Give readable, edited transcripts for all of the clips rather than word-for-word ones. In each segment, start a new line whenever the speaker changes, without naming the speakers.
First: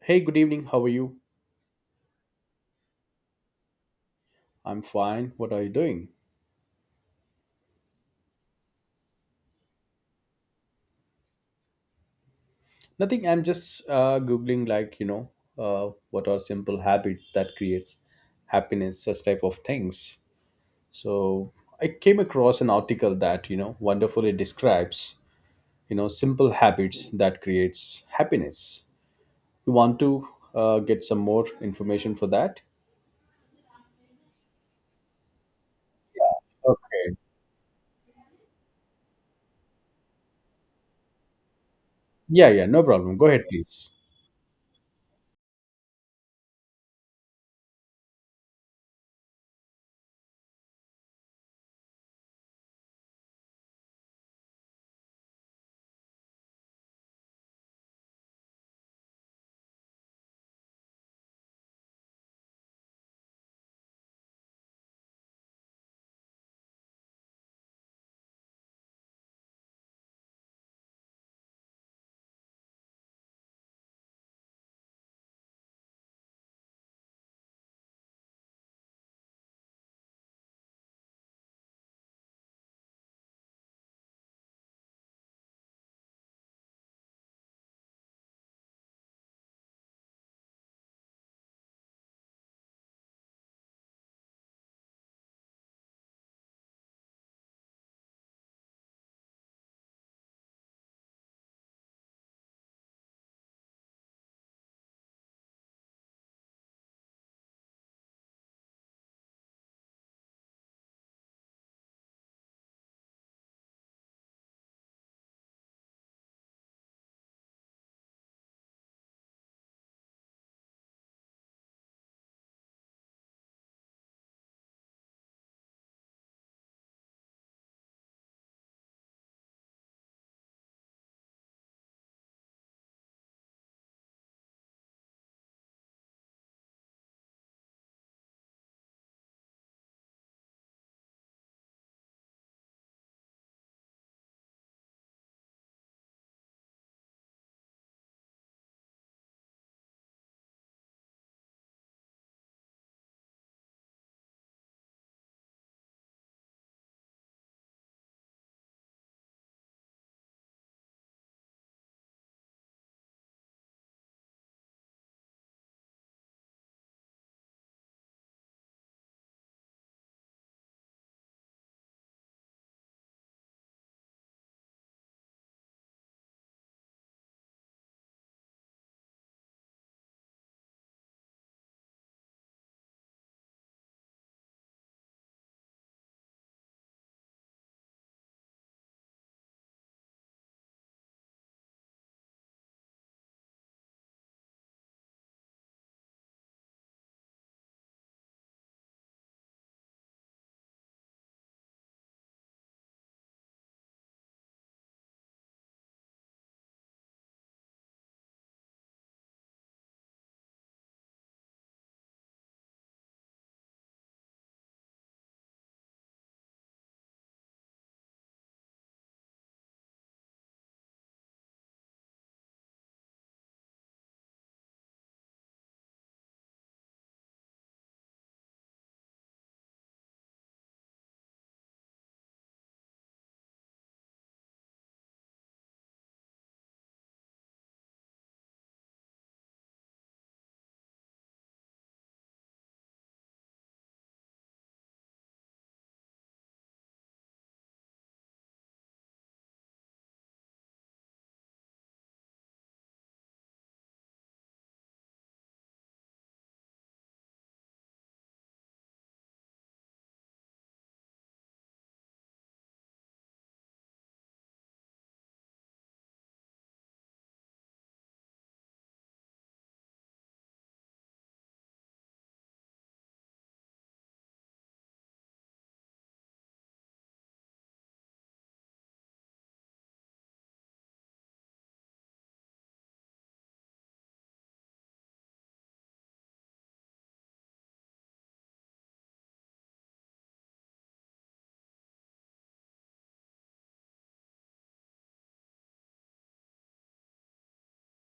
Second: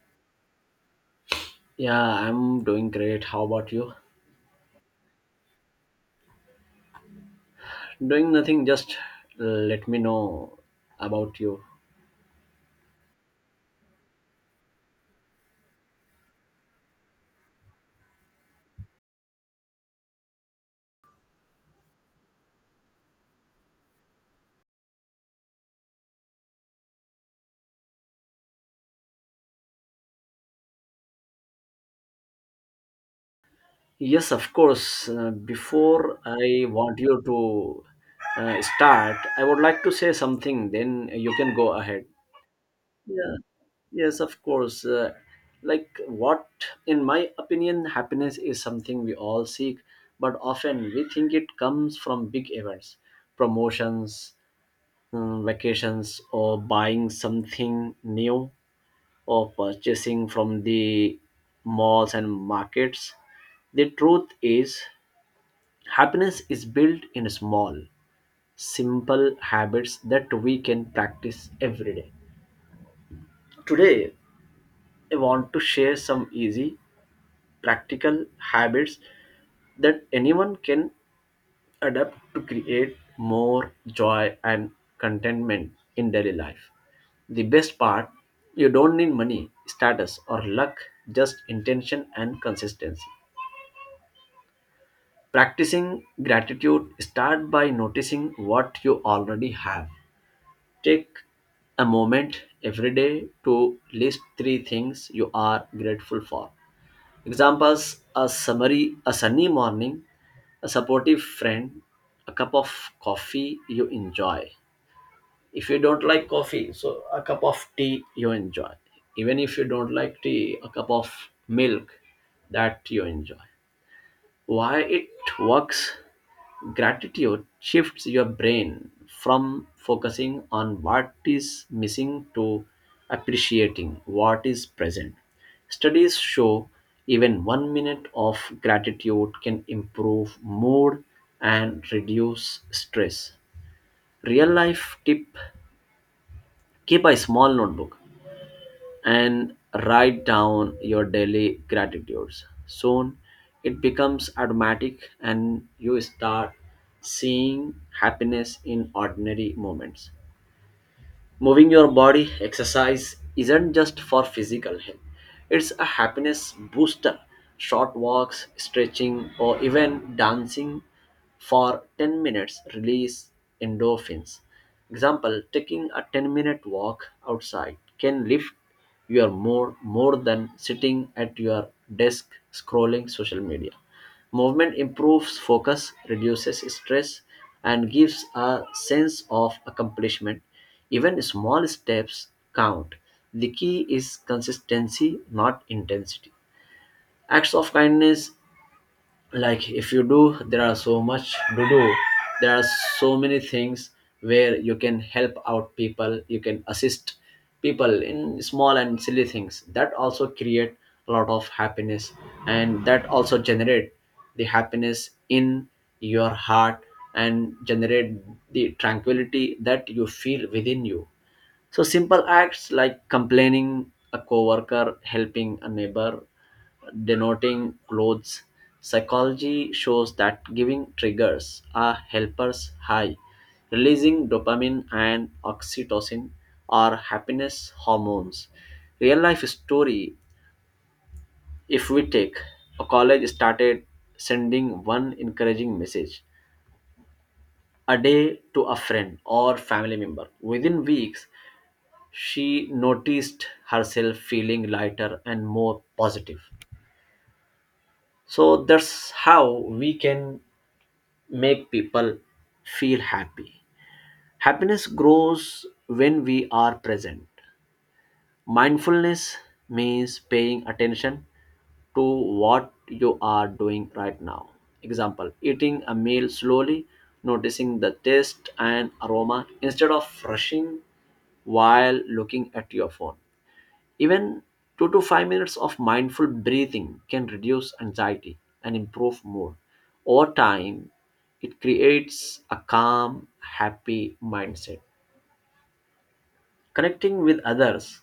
Hey, good evening. How are you?
Yeah, I'm doing great. How about you?
I'm fine. What are you doing?
Doing nothing, just uh, let me know about you.
Nothing. I'm just googling, what are simple habits that creates happiness, such type of things. So I came across an article that you know wonderfully describes you know simple habits that creates happiness. You want to get some more information for that?
Yes, of course. Before I want
Okay.
you to start, I would like to say something, then you can go ahead.
Yeah, yeah. No problem. Go
Yeah,
ahead, please.
yes, of course. Like what, in my opinion, happiness is something we all seek, but often we think it comes from big events, promotions, vacations, or buying something new. Of purchasing from the malls and markets. The truth is, happiness is built in small, simple habits that we can practice every day. Today, I want to share some easy, practical habits that anyone can adapt to create more joy and contentment in daily life. The best part, you don't need money, status, or luck, just intention and consistency. Practicing gratitude, start by noticing what you already have. Take a moment every day to list three things you are grateful for. Examples: a summary, a sunny morning, a supportive friend, a cup of coffee you enjoy. If you don't like coffee, so a cup of tea you enjoy. Even if you don't like tea, a cup of milk that you enjoy. Why it works: gratitude shifts your brain from focusing on what is missing to appreciating what is present. Studies show even 1 minute of gratitude can improve mood and reduce stress. Real life tip: keep a small notebook and write down your daily gratitudes. Soon it becomes automatic and you start seeing happiness in ordinary moments. Moving your body: exercise isn't just for physical health, it's a happiness booster. Short walks, stretching, or even dancing for 10 minutes release endorphins. Example: taking a 10-minute walk outside can lift your mood more than sitting at your desk scrolling social media. Movement improves focus, reduces stress, and gives a sense of accomplishment. Even small steps count. The key is consistency, not intensity. Acts of kindness, like if you do, there are so much to do. There are so many things where you can help out people, you can assist people in small and silly things. That also create a lot of happiness and that also generate the happiness in your heart and generate the tranquility that you feel within you. So simple acts like complaining a coworker, helping a neighbor, denoting clothes. Psychology shows that giving triggers a helper's high, releasing dopamine and oxytocin are happiness hormones. Real life story: if we take a college started sending one encouraging message a day to a friend or family member, within weeks she noticed herself feeling lighter and more positive. So that's how we can make people feel happy. Happiness grows when we are present. Mindfulness means paying attention to what you are doing right now. Example: eating a meal slowly, noticing the taste and aroma instead of rushing while looking at your phone. Even 2 to 5 minutes of mindful breathing can reduce anxiety and improve mood. Over time, it creates a calm, happy mindset. Connecting with others,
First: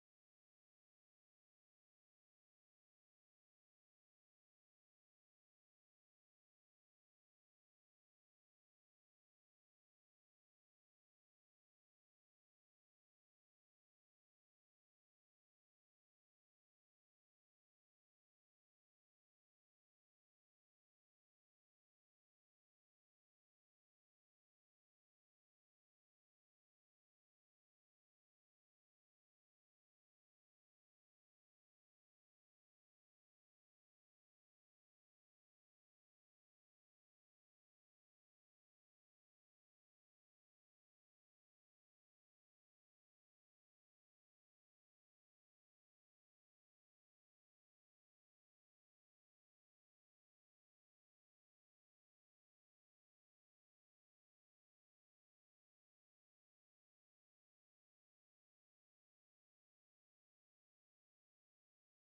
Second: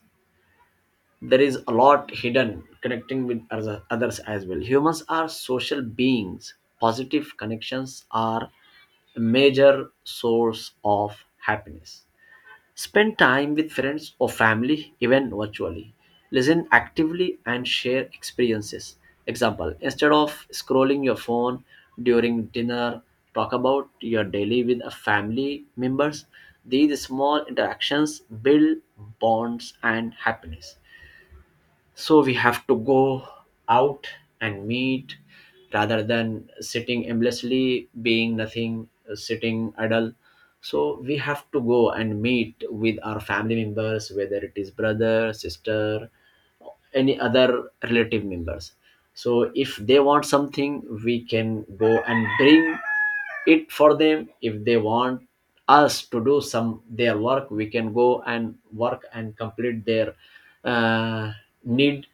there is a lot hidden connecting with others as well. Humans are social beings. Positive connections are a major source of happiness. Spend time with friends or family, even virtually. Listen actively and share experiences. Example, instead of scrolling your phone during dinner, talk about your daily with a family members. These small interactions build bonds and happiness. So we have to go out and meet rather than sitting endlessly being nothing, sitting idle. So we have to go and meet with our family members, whether it is brother, sister, any other relative members. So if they want something, we can go and bring it for them. If they want us to do some their work, we can go and work and complete their uh, need.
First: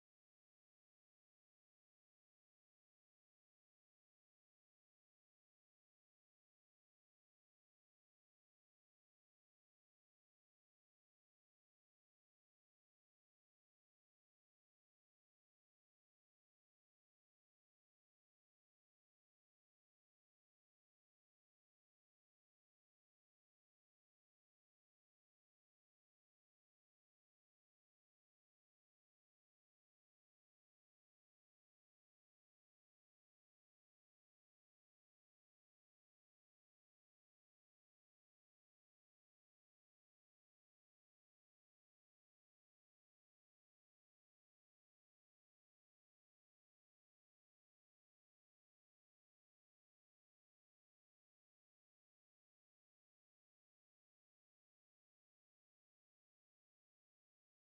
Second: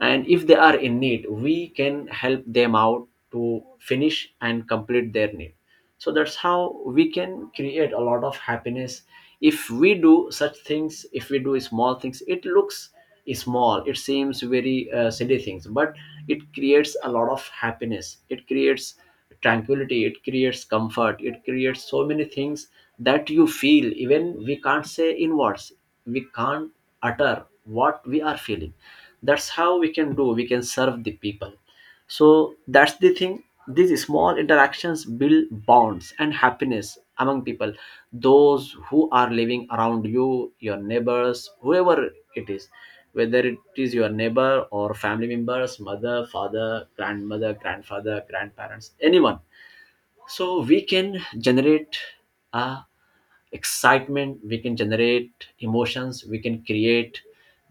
And if they are in need, we can help them out to finish and complete their need. So that's how we can create a lot of happiness. If we do such things, if we do small things, it looks small, it seems very silly things, but it creates a lot of happiness, it creates tranquility, it creates comfort, it creates so many things that you feel, even we can't say in words, we can't utter what we are feeling. That's how we can do, we can serve the people. So that's the thing. These small interactions build bonds and happiness among people. Those who are living around you, your neighbors, whoever it is, whether it is your neighbor or family members, mother, father, grandmother, grandfather, grandparents, anyone. So we can generate a excitement, we can generate emotions, we can create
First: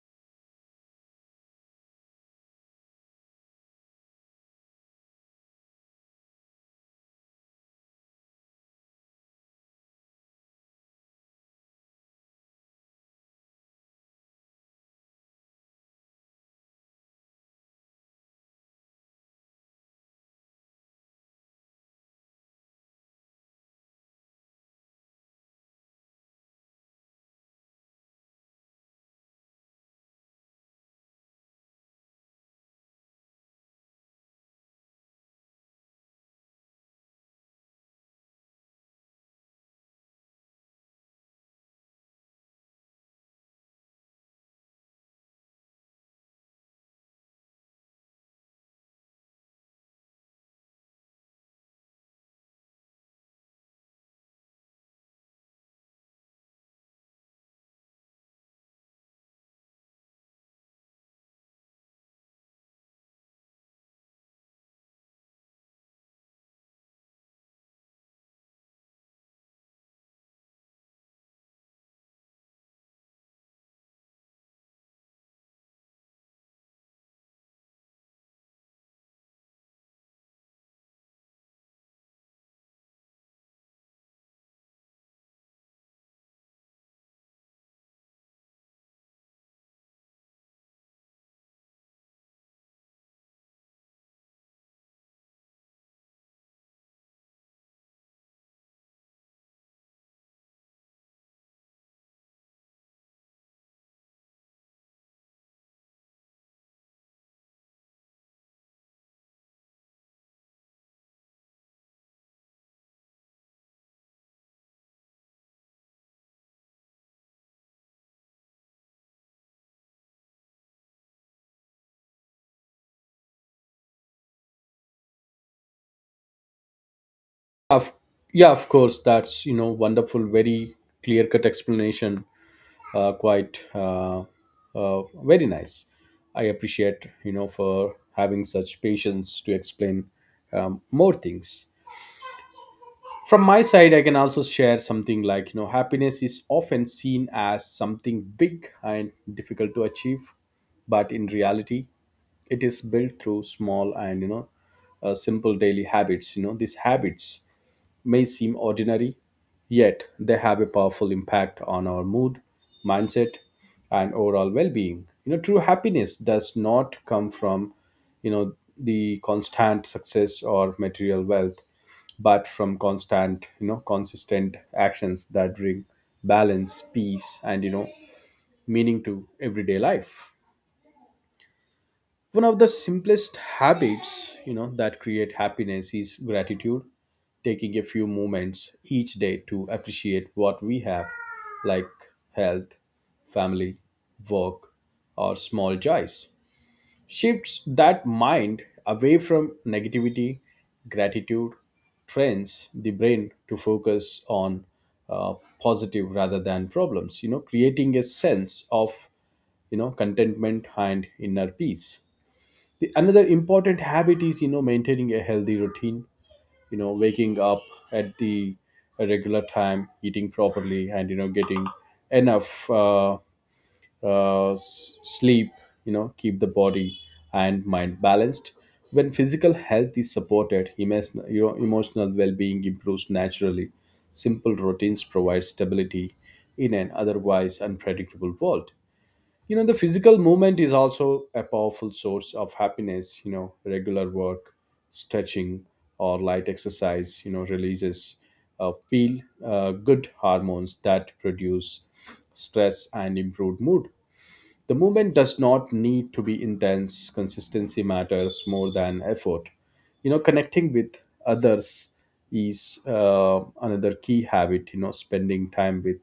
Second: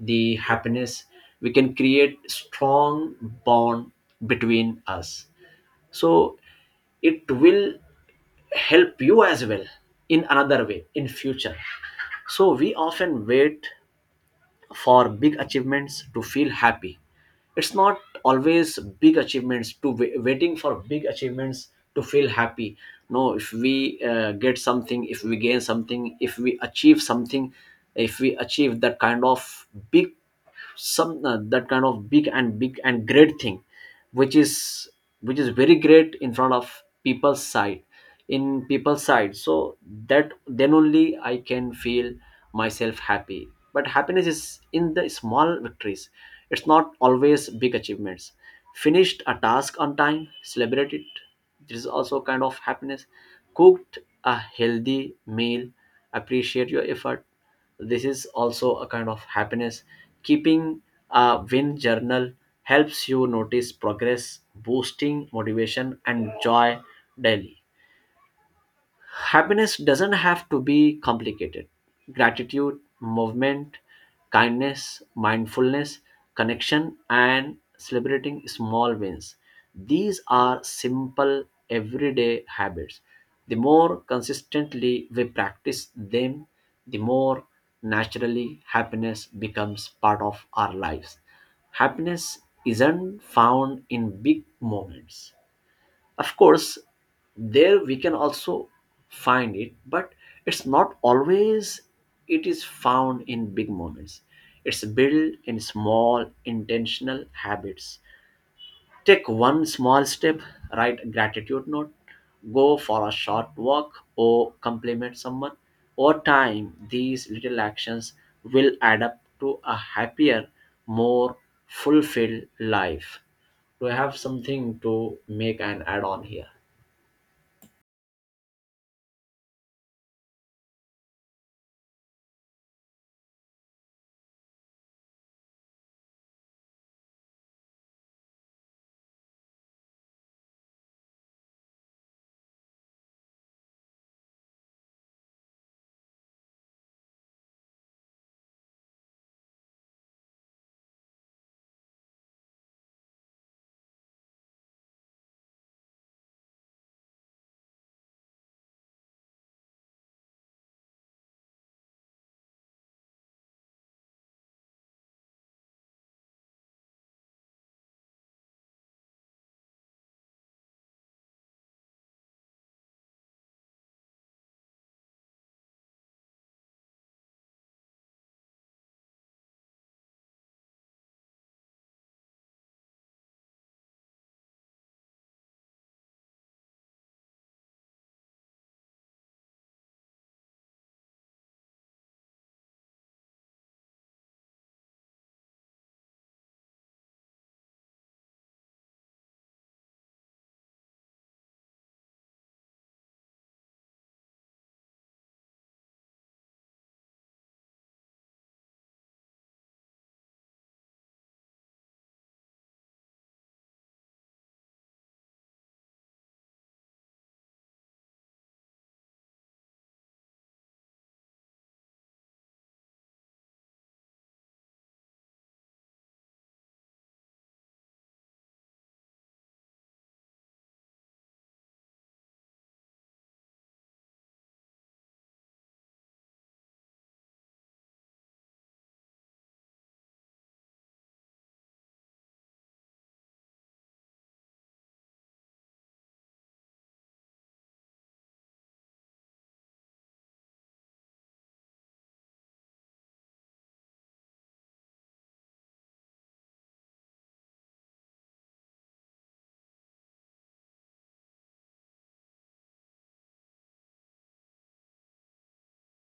the happiness, we can create strong bond between us. So it will help you as well in another way in future. So we often wait for big achievements to feel happy. It's not always big achievements, to waiting for big achievements to feel happy. No, if we get something, if we gain something, if we achieve something, if we achieve that kind of big, some that kind of big and big and great thing, which is which is very great in front of people's side, in people's side, so that then only I can feel myself happy. But happiness is in the small victories, it's not always big achievements. Finished a task on time, celebrate it. This is also kind of happiness. Cooked a healthy meal, appreciate your effort. This is also a kind of happiness. Keeping a win journal helps you notice progress, boosting motivation and joy daily. Happiness doesn't have to be complicated. Gratitude, movement, kindness, mindfulness, connection, and celebrating small wins. These are simple everyday habits. The more consistently we practice them, the more naturally happiness becomes part of our lives. Happiness isn't found in big moments, of course, there we can also find it, but it's not always it is found in big moments. It's built in small intentional habits. Take one small step, write a gratitude note, go for a short walk, or compliment someone. Over time, these little actions will add up to a happier, more fulfilled life. Do I have something to make an add on here?
Of Yeah, of course. That's you know wonderful, very clear cut explanation quite very nice. I appreciate you know for having such patience to explain more things. From my side, I can also share something like you know happiness is often seen as something big and difficult to achieve, but in reality, it is built through small and simple daily habits. You know these habits may seem ordinary, yet they have a powerful impact on our mood, mindset, and overall well-being. You know, true happiness does not come from, you know, the constant success or material wealth, but from constant, you know, consistent actions that bring balance, peace, and you know, meaning to everyday life. One of the simplest habits you know that create happiness is gratitude. Taking a few moments each day to appreciate what we have, like health, family, work, or small joys, shifts that mind away from negativity. Gratitude trains the brain to focus on uh, positive rather than problems, you know, creating a sense of, you know, contentment and inner peace. Another important habit is you know maintaining a healthy routine. You know, waking up at the a regular time, eating properly, and you know getting enough sleep, you know, keep the body and mind balanced. When physical health is supported, emotional, you know, emotional well-being improves naturally. Simple routines provide stability in an otherwise unpredictable world. You know the physical movement is also a powerful source of happiness. You know, regular work, stretching, or light exercise, you know, releases feel good hormones that reduce stress and improve mood. The movement does not need to be intense. Consistency matters more than effort. You know, connecting with others is another key habit. You know, spending time with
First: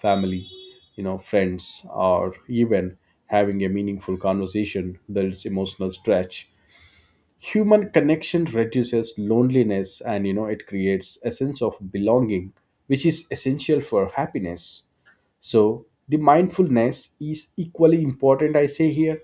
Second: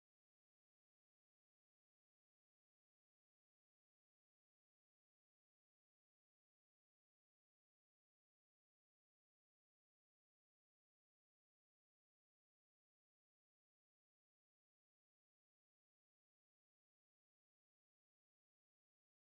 family, you know, friends, or even having a meaningful conversation builds emotional stretch. Human connection reduces loneliness, and you know, it creates a sense of belonging, which is essential for happiness. So, the mindfulness is equally important, I say here,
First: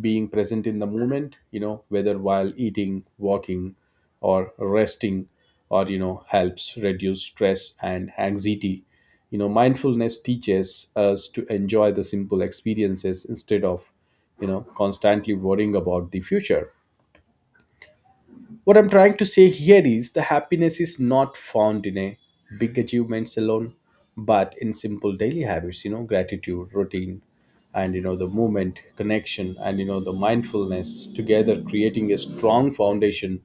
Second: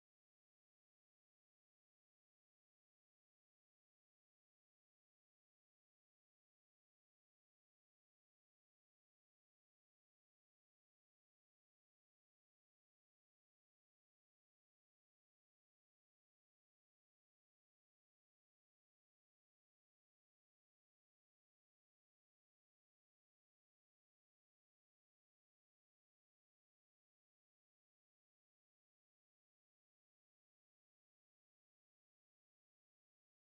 being present in the moment, you know, whether while eating, walking, or resting, or, you know, helps reduce stress and anxiety. You know, mindfulness teaches us to enjoy the simple experiences instead of, you know, constantly worrying about the future. What I'm trying to say here is the happiness is not found in a big achievements alone, but in simple daily habits, you know, gratitude, routine, and you know, the movement, connection, and you know, the mindfulness together creating a strong foundation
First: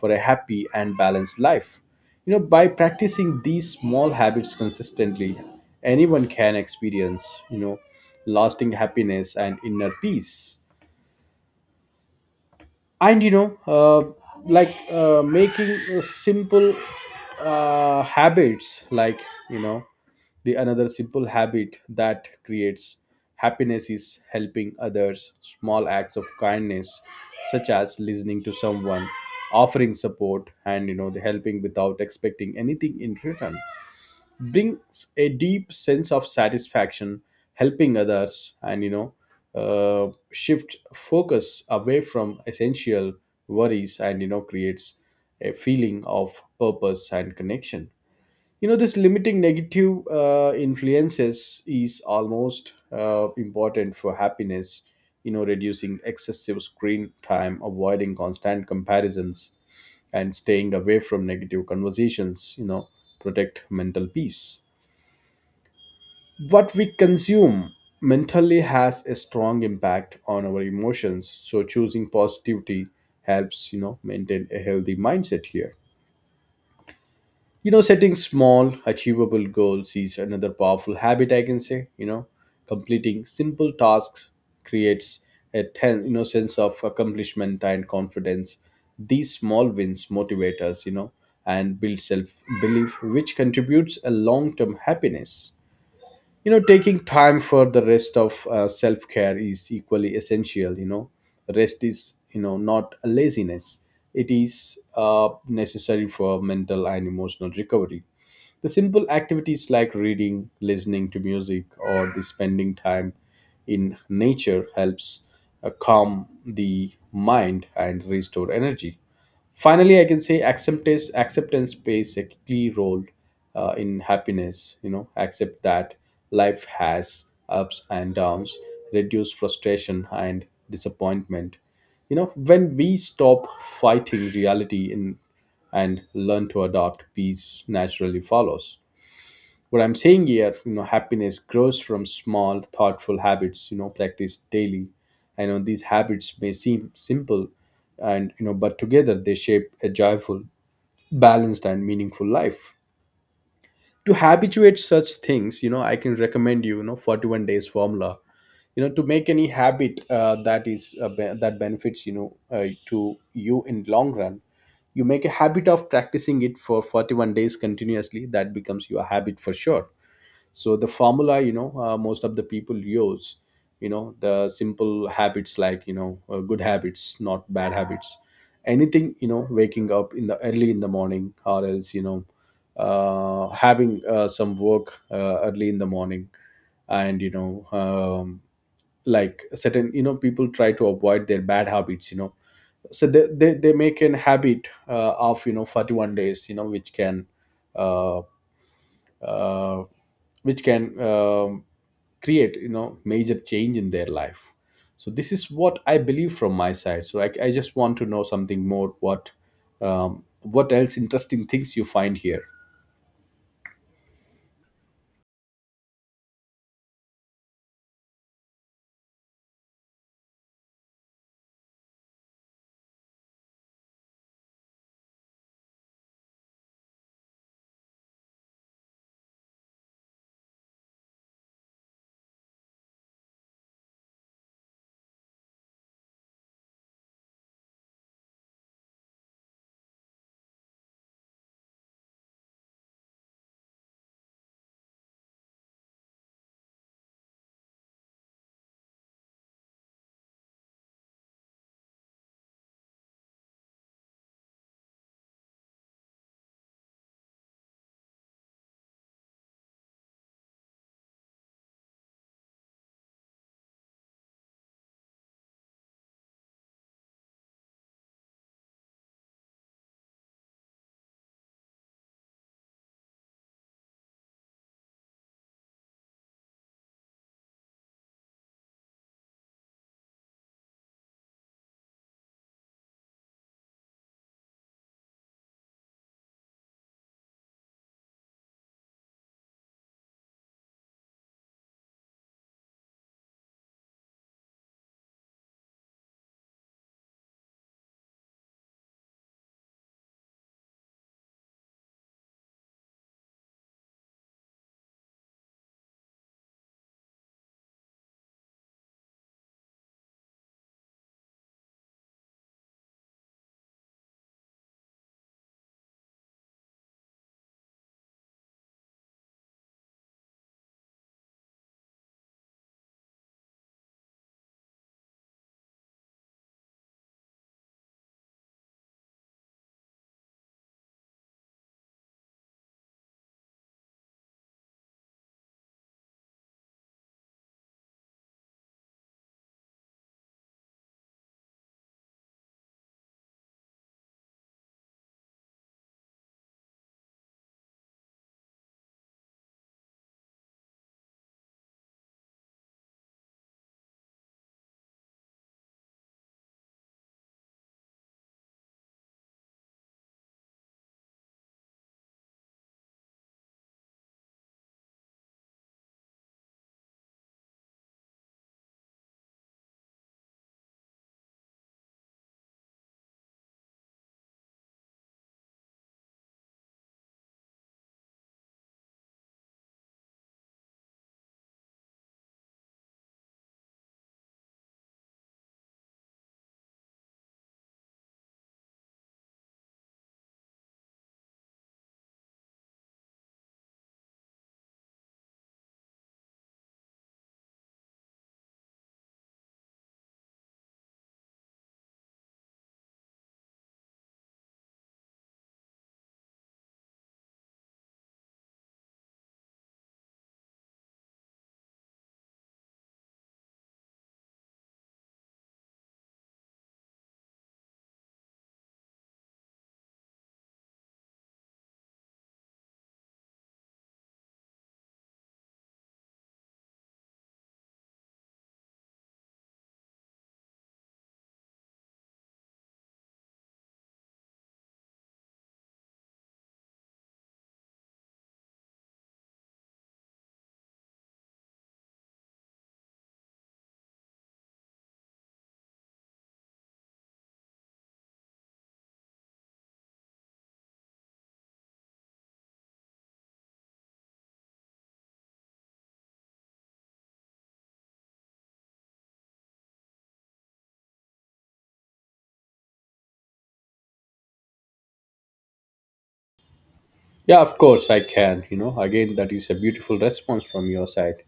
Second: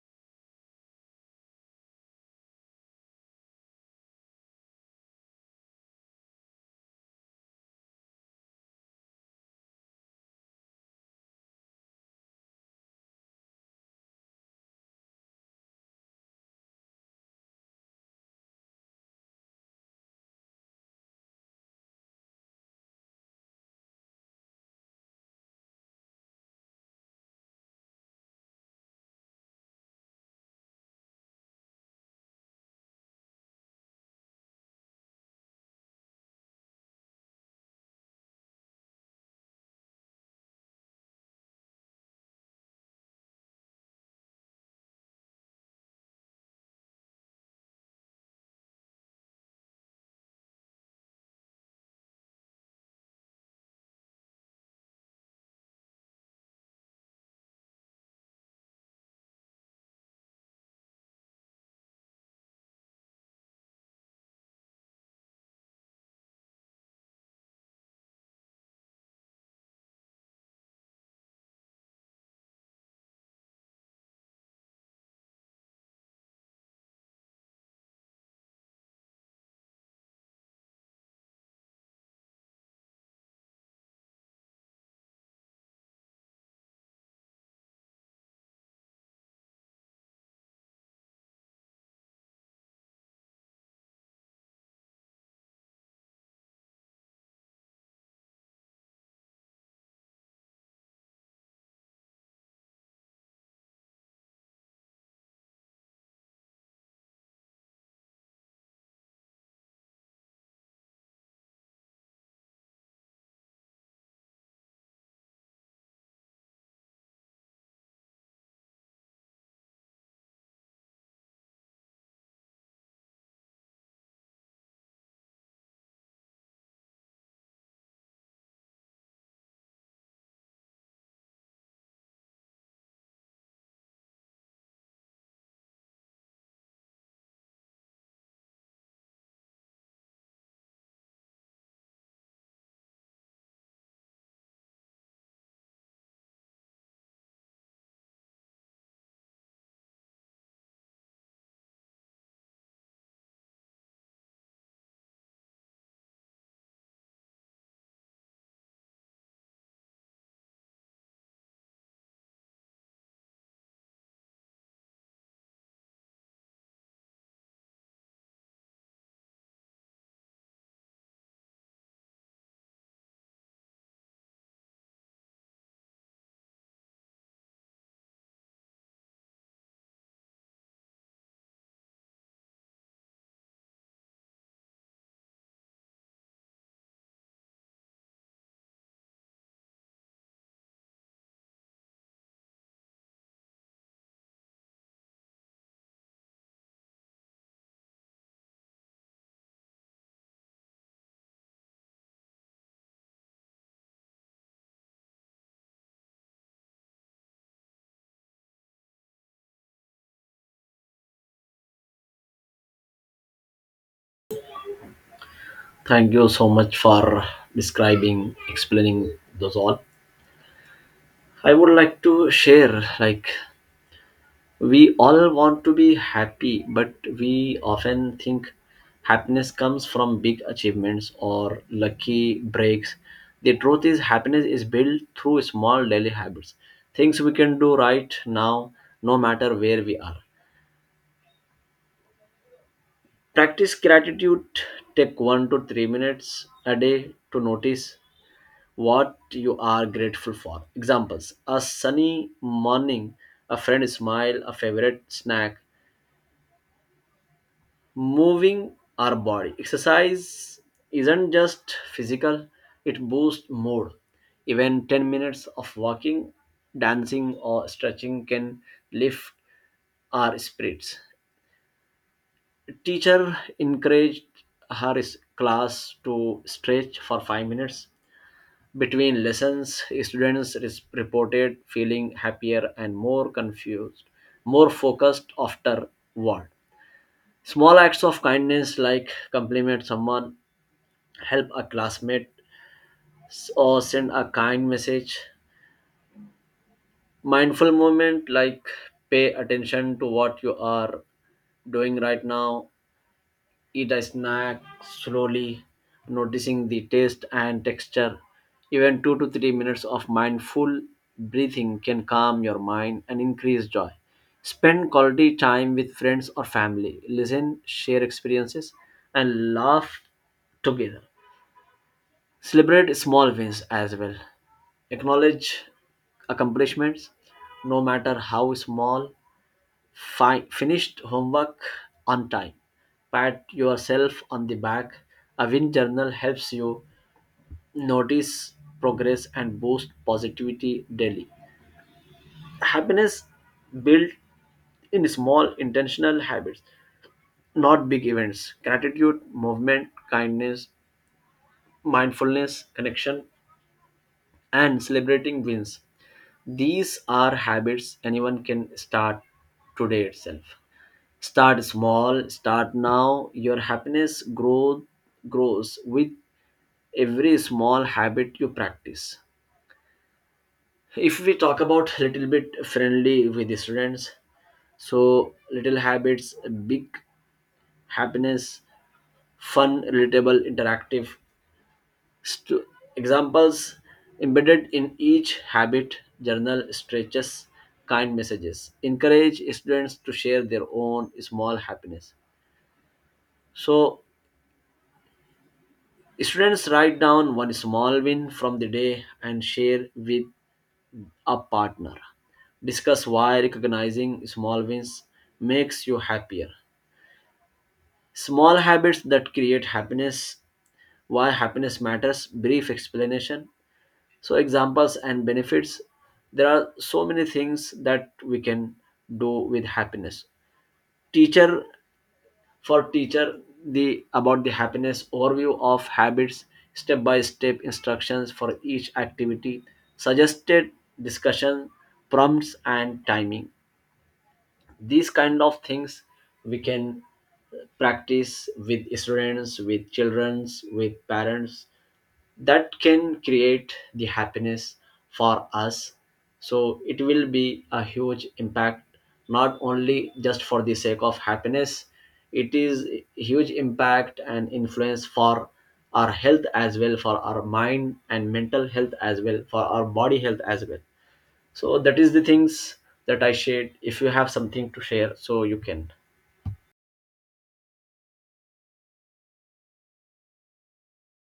for a happy and balanced life. You know, by practicing these small habits consistently, anyone can experience, you know, lasting happiness and inner peace. And you know like Making simple habits like you know, the another simple habit that creates happiness is helping others. Small acts of kindness, such as listening to someone, offering support, and you know the helping without expecting anything in return brings a deep sense of satisfaction. Helping others and you know shift focus away from essential worries and you know creates a feeling of purpose and connection. You know this limiting negative influences is almost important for happiness. You know, reducing excessive screen time, avoiding constant comparisons, and staying away from negative conversations, you know, protect mental peace. What we consume mentally has a strong impact on our emotions, so choosing positivity helps you know maintain a healthy mindset here. You know, setting small achievable goals is another powerful habit I can say. You know, completing simple tasks creates you know sense of accomplishment and confidence. These small wins motivate us, you know, and build self belief, which contributes a long term happiness. You know, taking time for the rest of self care is equally essential. You know, rest is you know not a laziness. It is necessary for mental and emotional recovery. The simple activities like reading, listening to music, or the spending time in nature helps calm the mind and restore energy. Finally, I can say acceptance. Acceptance plays a key role in happiness. You know, accept that life has ups and downs, reduce frustration and disappointment. You know, when we stop fighting reality in and learn to adopt, peace naturally follows. What I'm saying here, you know, happiness grows from small thoughtful habits you know practiced daily. I know these habits may seem simple, and you know but together they shape a joyful, balanced, and meaningful life. To habituate such things, you know, I can recommend you, you know, 41 days formula, you know, to make any habit that benefits, you know to you in long run. You make a habit of practicing it for 41 days continuously, that becomes your habit for sure. So the formula, you know most of the people use, you know the simple habits like you know good habits, not bad habits, anything, you know, waking up in the early in the morning, or else you know having some work early in the morning. And you know like certain you know people try to avoid their bad habits, you know, so they make an habit of you know 41 days, you know, uh, uh, which can create you know major change in their life. So this is what I believe from my side. So I just want to know something more. What what else interesting things you find here?
Thank you so much for describing, explaining those all. I would like to share, like we all want to be happy, but we often think happiness comes from big achievements or lucky breaks. The truth is, happiness is built through small daily habits, things we can do right now, no matter where we are. Practice gratitude, take 1 to 3 minutes a day to notice what you are grateful for. Examples: a sunny morning, a friend smile, a favorite snack. Moving our body: exercise isn't just physical, it boosts mood. Even 10 minutes of walking, dancing, or stretching can lift our spirits. Teacher encouraged her class to stretch for 5 minutes. Between lessons, students is reported feeling happier and more confused, more focused afterward. Small acts of kindness like compliment someone, help a classmate, or send a kind message. Mindful movement like pay attention to what you are doing right now, eat a snack slowly, noticing the taste and texture. Even 2 to 3 minutes of mindful breathing can calm your mind and increase joy. Spend quality time with friends or family, listen, share experiences, and laugh together. Celebrate small wins as well. Acknowledge accomplishments, no matter how small. Finished homework on time. Pat yourself on the back. A win journal helps you notice progress and boost positivity daily. Happiness built in small intentional habits, not big events. Gratitude, movement, kindness, mindfulness, connection, and celebrating wins. These are habits anyone can start today itself. Start small, start now. Your grows with every small habit you practice. If we talk about little bit friendly with the students, so little habits, big happiness, fun, relatable, interactive. Stu- Examples embedded in each habit, journal, stretches, kind messages, encourage students to share their own small happiness. So students write down one small win from the day and share with a partner. Discuss why recognizing small wins makes you happier. Small habits that create happiness, why happiness matters, brief explanation. So, examples and benefits. There are so many things that we can do with happiness. Teacher, for teacher, the about the happiness, overview of habits, step by step instructions for each activity, suggested discussion prompts and timing, these kind of things we can practice with students, with childrens, with parents, that can create the happiness for us. So it will be a huge impact, not only just for the sake of happiness, it is huge impact and influence for our health as well, for our mind and mental health as well, for our body health as well. So that is the things that I shared. If you have something to share, so you can
Yeah, of course, I can, you know, again that is a beautiful response from your side.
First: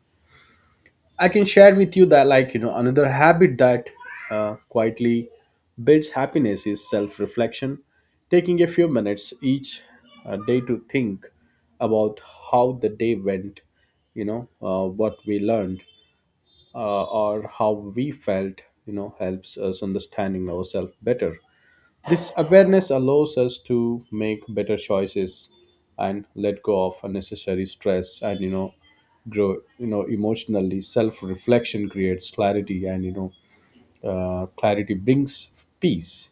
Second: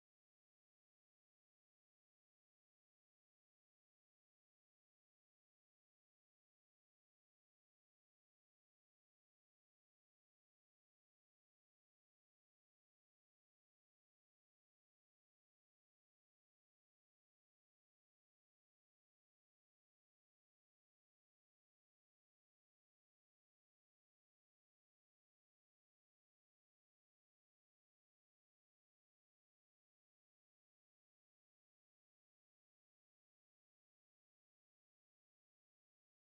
I can share with you that, like, you know, another habit that quietly builds happiness is self reflection, taking a few minutes each day to think about how the day went, you know, what we learned, or how we felt, you know, helps us understanding ourselves better. This awareness allows us to make better choices and let go of unnecessary stress and you know grow you know emotionally. Self reflection creates clarity and you know clarity brings peace.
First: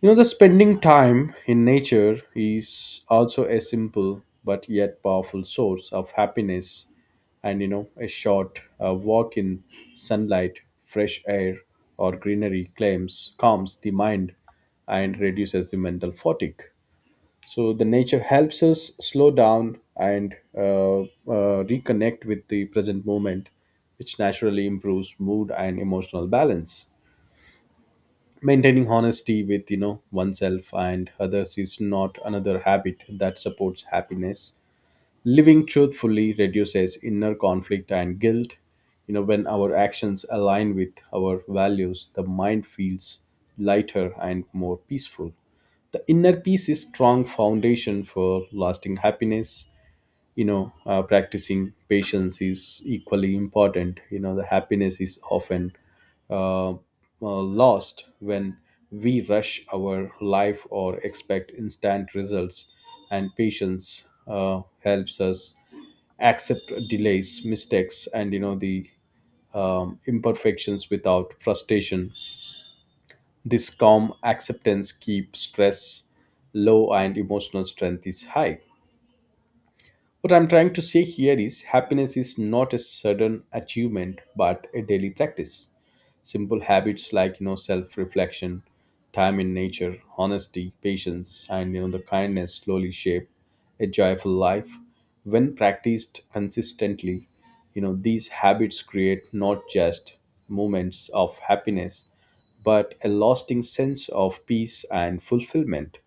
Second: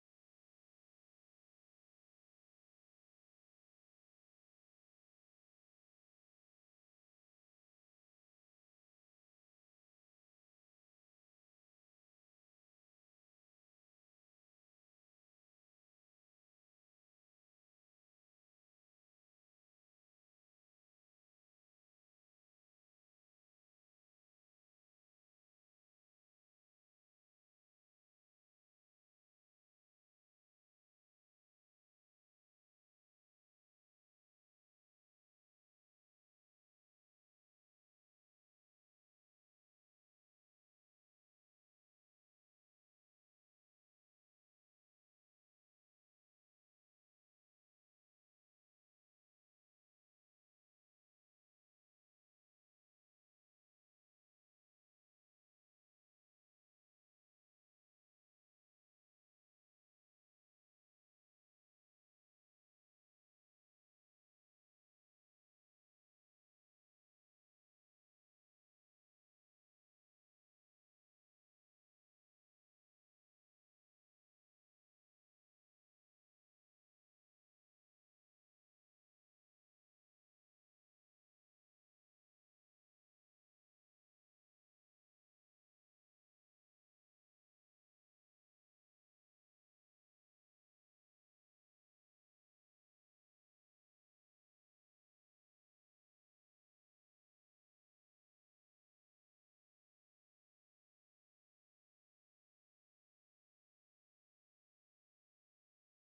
You know, the spending time in nature is also a simple but yet powerful source of happiness. And you know, a short walk in sunlight, fresh air, or greenery claims calms the mind and reduces the mental fatigue. So, the nature helps us slow down and reconnect with the present moment, which naturally improves mood and emotional balance. Maintaining honesty with you know oneself and others is not another habit that supports happiness. Living truthfully reduces inner conflict and guilt. You know, when our actions align with our values, the mind feels lighter and more peaceful. The inner peace is strong foundation for lasting happiness. You know practicing patience is equally important. You know the happiness is often uh, uh, lost when we rush our life or expect instant results. And patience helps us accept delays, mistakes, and you know the imperfections without frustration. This calm acceptance keeps stress low and emotional strength is high. What I'm trying to say here is happiness is not a sudden achievement but a daily practice. Simple habits like you know self-reflection, time in nature, honesty, patience, and you know the kindness slowly shape a joyful life. When practiced consistently, you know these habits create not just moments of happiness but a lasting sense of peace and fulfillment.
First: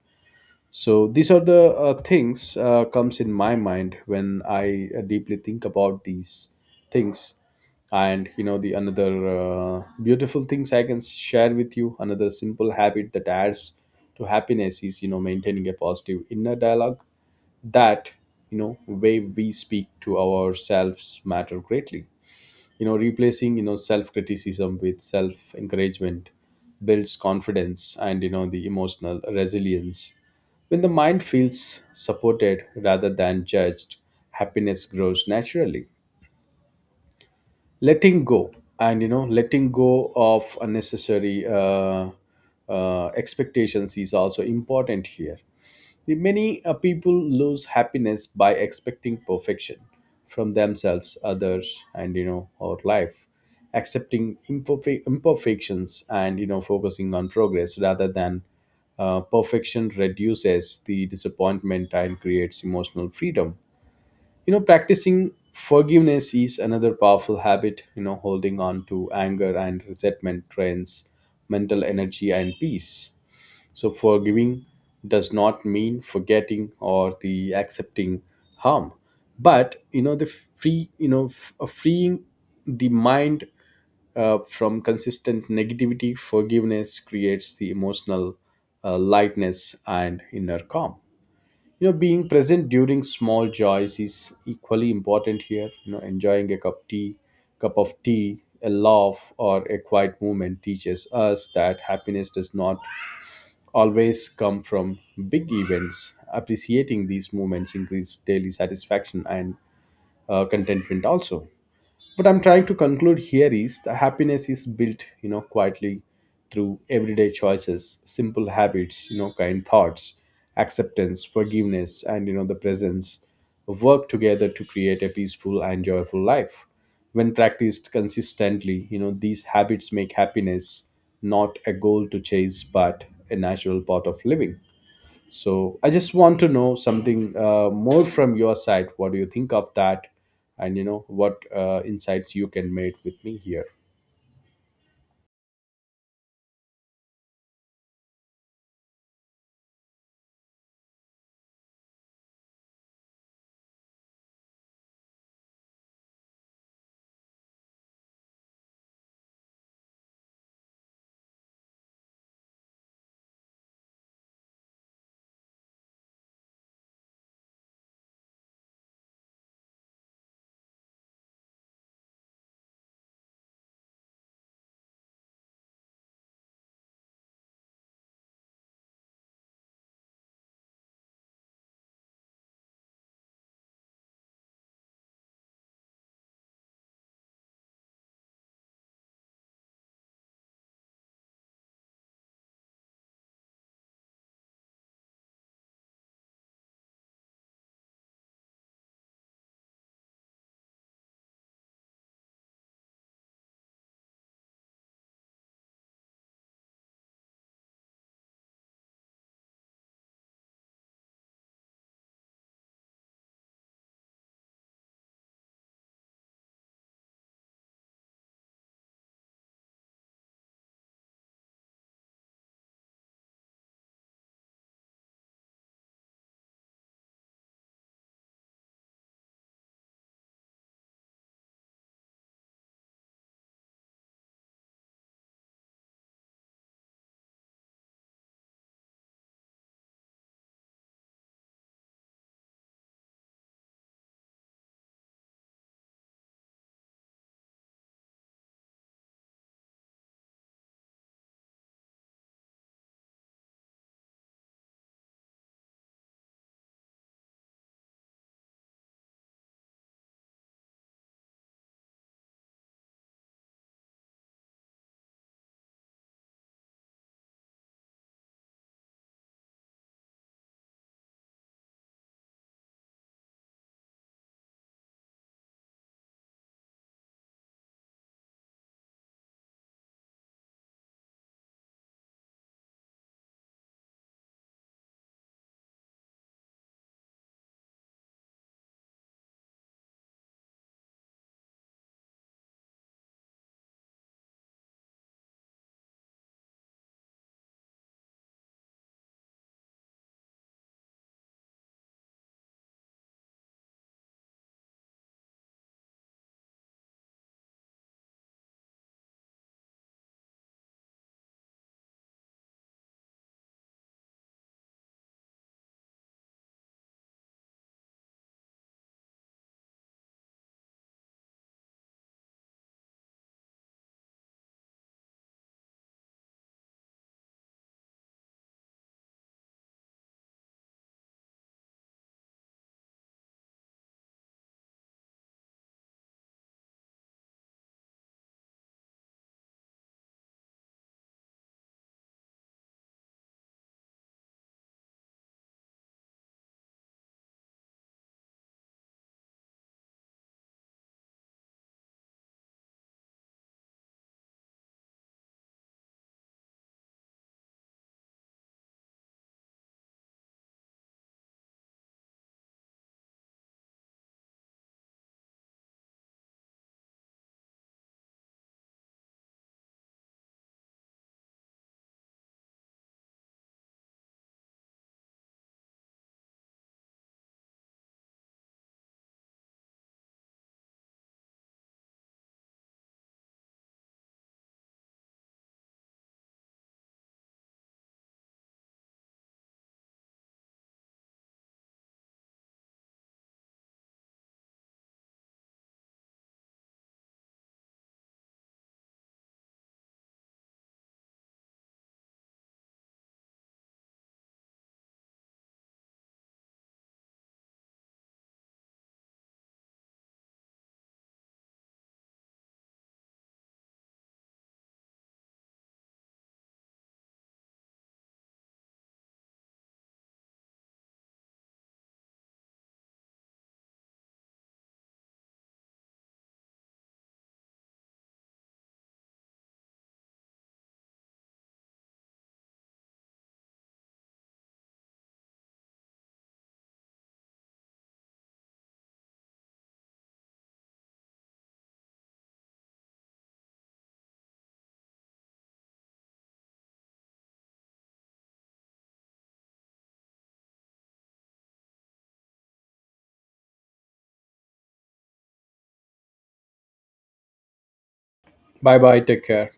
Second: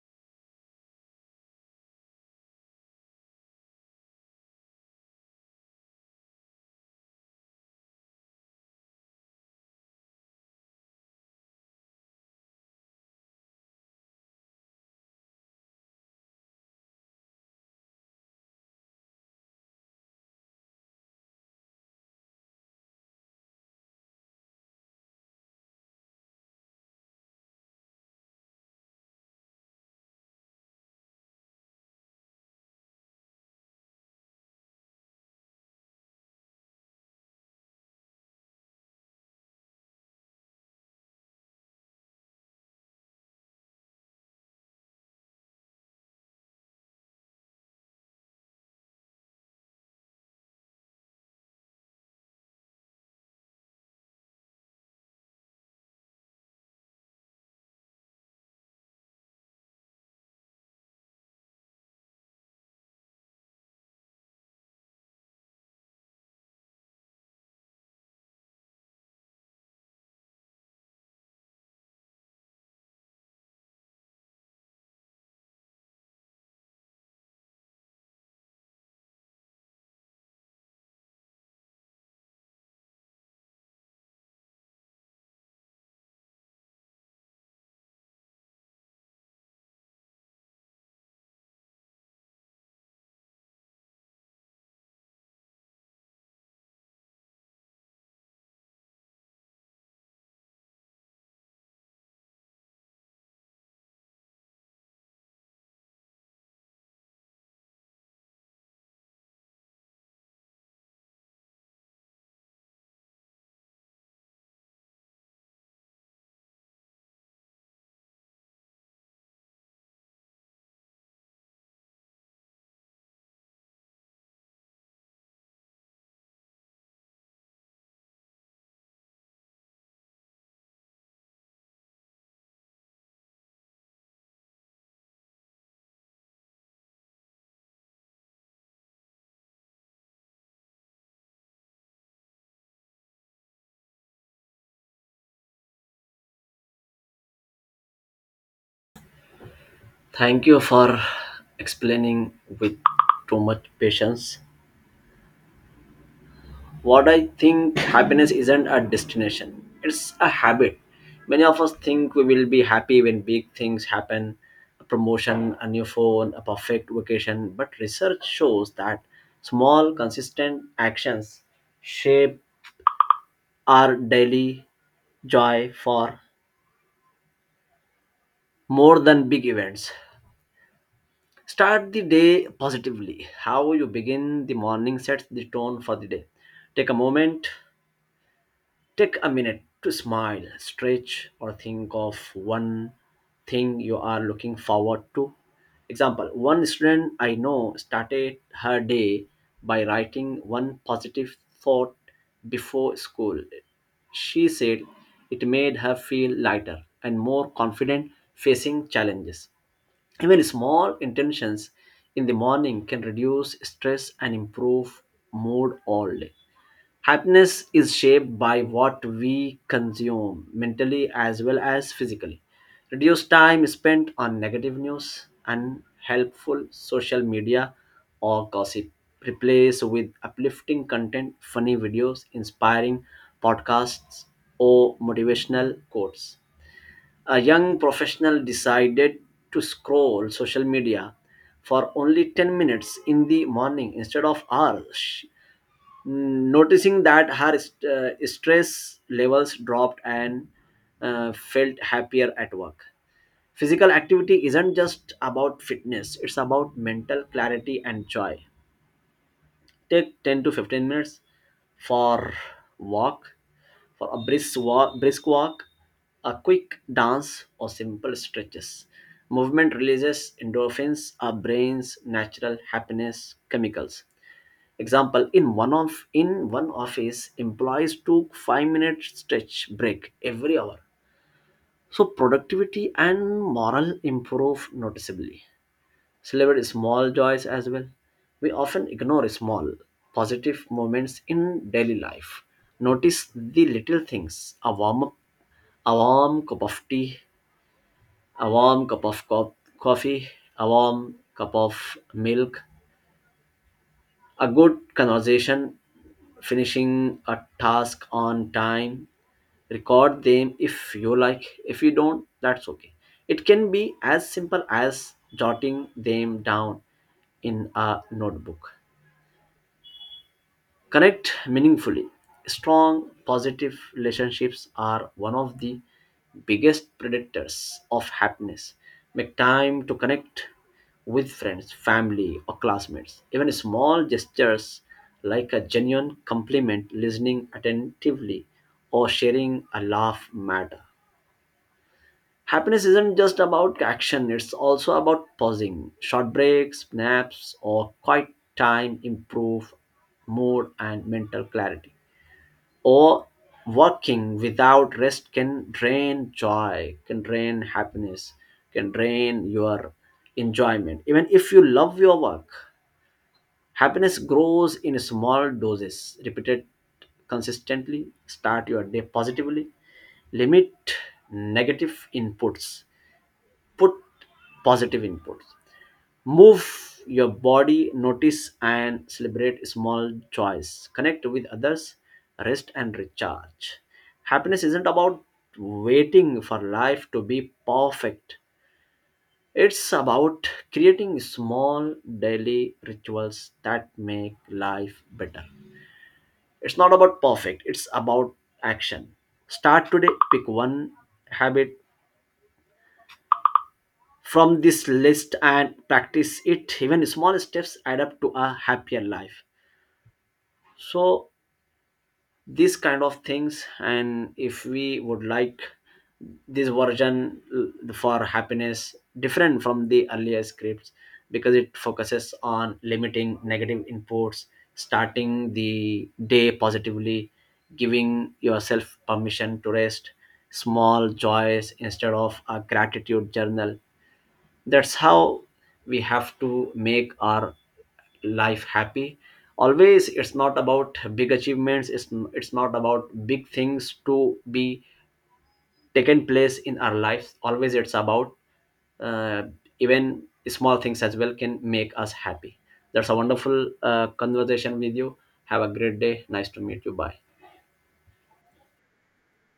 So these are the things comes in my mind when I deeply think about these things. And you know the another beautiful things I can share with you, another simple habit that adds to happiness is you know maintaining a positive inner dialogue. That you know way we speak to ourselves matter greatly. You know replacing you know self criticism with self encouragement builds confidence and you know the emotional resilience. When the mind feels supported rather than judged, happiness grows naturally. Letting go, and you know letting go of unnecessary expectations is also important here. The many people lose happiness by expecting perfection from themselves, others, and you know our life. Accepting imperfections and you know focusing on progress rather than perfection reduces the disappointment and creates emotional freedom. You know practicing forgiveness is another powerful habit. You know, holding on to anger and resentment drains mental energy and peace. So forgiving does not mean forgetting or the accepting harm, but you know the free, you know, freeing the mind from consistent negativity. Forgiveness creates the emotional lightness and inner calm. You know being present during small joys is equally important here. You know, enjoying a cup tea, cup of tea, a laugh, or a quiet moment teaches us that happiness does not always come from big events. Appreciating these moments increase daily satisfaction and contentment also. What I'm trying to conclude here is the happiness is built, you know, quietly through everyday choices, simple habits, you know, kind thoughts, acceptance, forgiveness, and you know, the presence work together to create a peaceful and joyful life. When practiced consistently, you know, these habits make happiness not a goal to chase but a natural part of living. So I just want to know something more from your side. What do you think of that? And you know what insights you can make with me here.
thank you for explaining with too much patience. What I think: happiness isn't a destination, it's a habit. Many of us think we will be happy when big things happen: a promotion, a new phone, a perfect vacation. But research shows that small, consistent actions shape our daily joy for more than big events. Start the day positively. How you begin the morning sets the tone for the day. Take a moment Take a minute to smile, stretch, or think of one thing you are looking forward to. Example: one student I know started her day by writing one positive thought before school. She said it made her feel lighter and more confident facing challenges. Even small intentions in the morning can reduce stress and improve mood all day. Happiness is shaped by what we consume mentally as well as physically. Reduce time spent on negative news and helpful social media or gossip. Replace with uplifting content, funny videos, inspiring podcasts, or motivational quotes. A young professional decided to scroll social media for only 10 minutes in the morning instead of hours, noticing that her stress levels dropped and felt happier at work. Physical activity isn't just about fitness, it's about mental clarity and joy. Take 10 to 15 minutes for walk, for a brisk walk, a quick dance or simple stretches. Movement releases endorphins, our brain's natural happiness chemicals. Example: in one office, employees took 5 minute stretch break every hour. So productivity and morale improve noticeably. Celebrate small joys as well. We often ignore small positive moments in daily life. Notice the little things: a warm, a warm cup of tea, a warm coffee, a warm cup of milk, a good conversation, finishing a task on time. Record them if you like. If you don't, that's okay. It can be as simple as jotting them down in a notebook. Connect meaningfully. Strong, positive relationships are one of the biggest predictors of happiness. Make time to connect with friends, family, or classmates. Even small gestures like a genuine compliment, listening attentively, or sharing a laugh matter. Happiness isn't just about action, it's also about pausing. Short breaks, naps, or quiet time improve mood and mental clarity. Or working without rest can drain joy, can drain your enjoyment even if you love your work. Happiness grows in small doses repeated consistently. Start your day positively, limit negative inputs, put positive inputs. Move your body, notice and celebrate small joys. Connect with others, rest and recharge. Happiness isn't about waiting for life to be perfect, it's about creating small daily rituals that make life better. It's not about perfect, it's about action. Start today, pick one habit from this list and practice it. Even small steps add up to a happier life. So these kind of things. And if we would like this version for happiness, different from the earlier scripts, because it focuses on limiting negative inputs, starting the day positively, giving yourself permission to rest, small joys instead of a gratitude journal. That's how we have to make our life happy always. It's not about big achievements, it's not about big things to be taken place in our lives always. It's about uh, even small things as well can make us happy. That's a wonderful conversation with you. Have a great day. Nice to meet you. Bye.
Bye bye. Take care.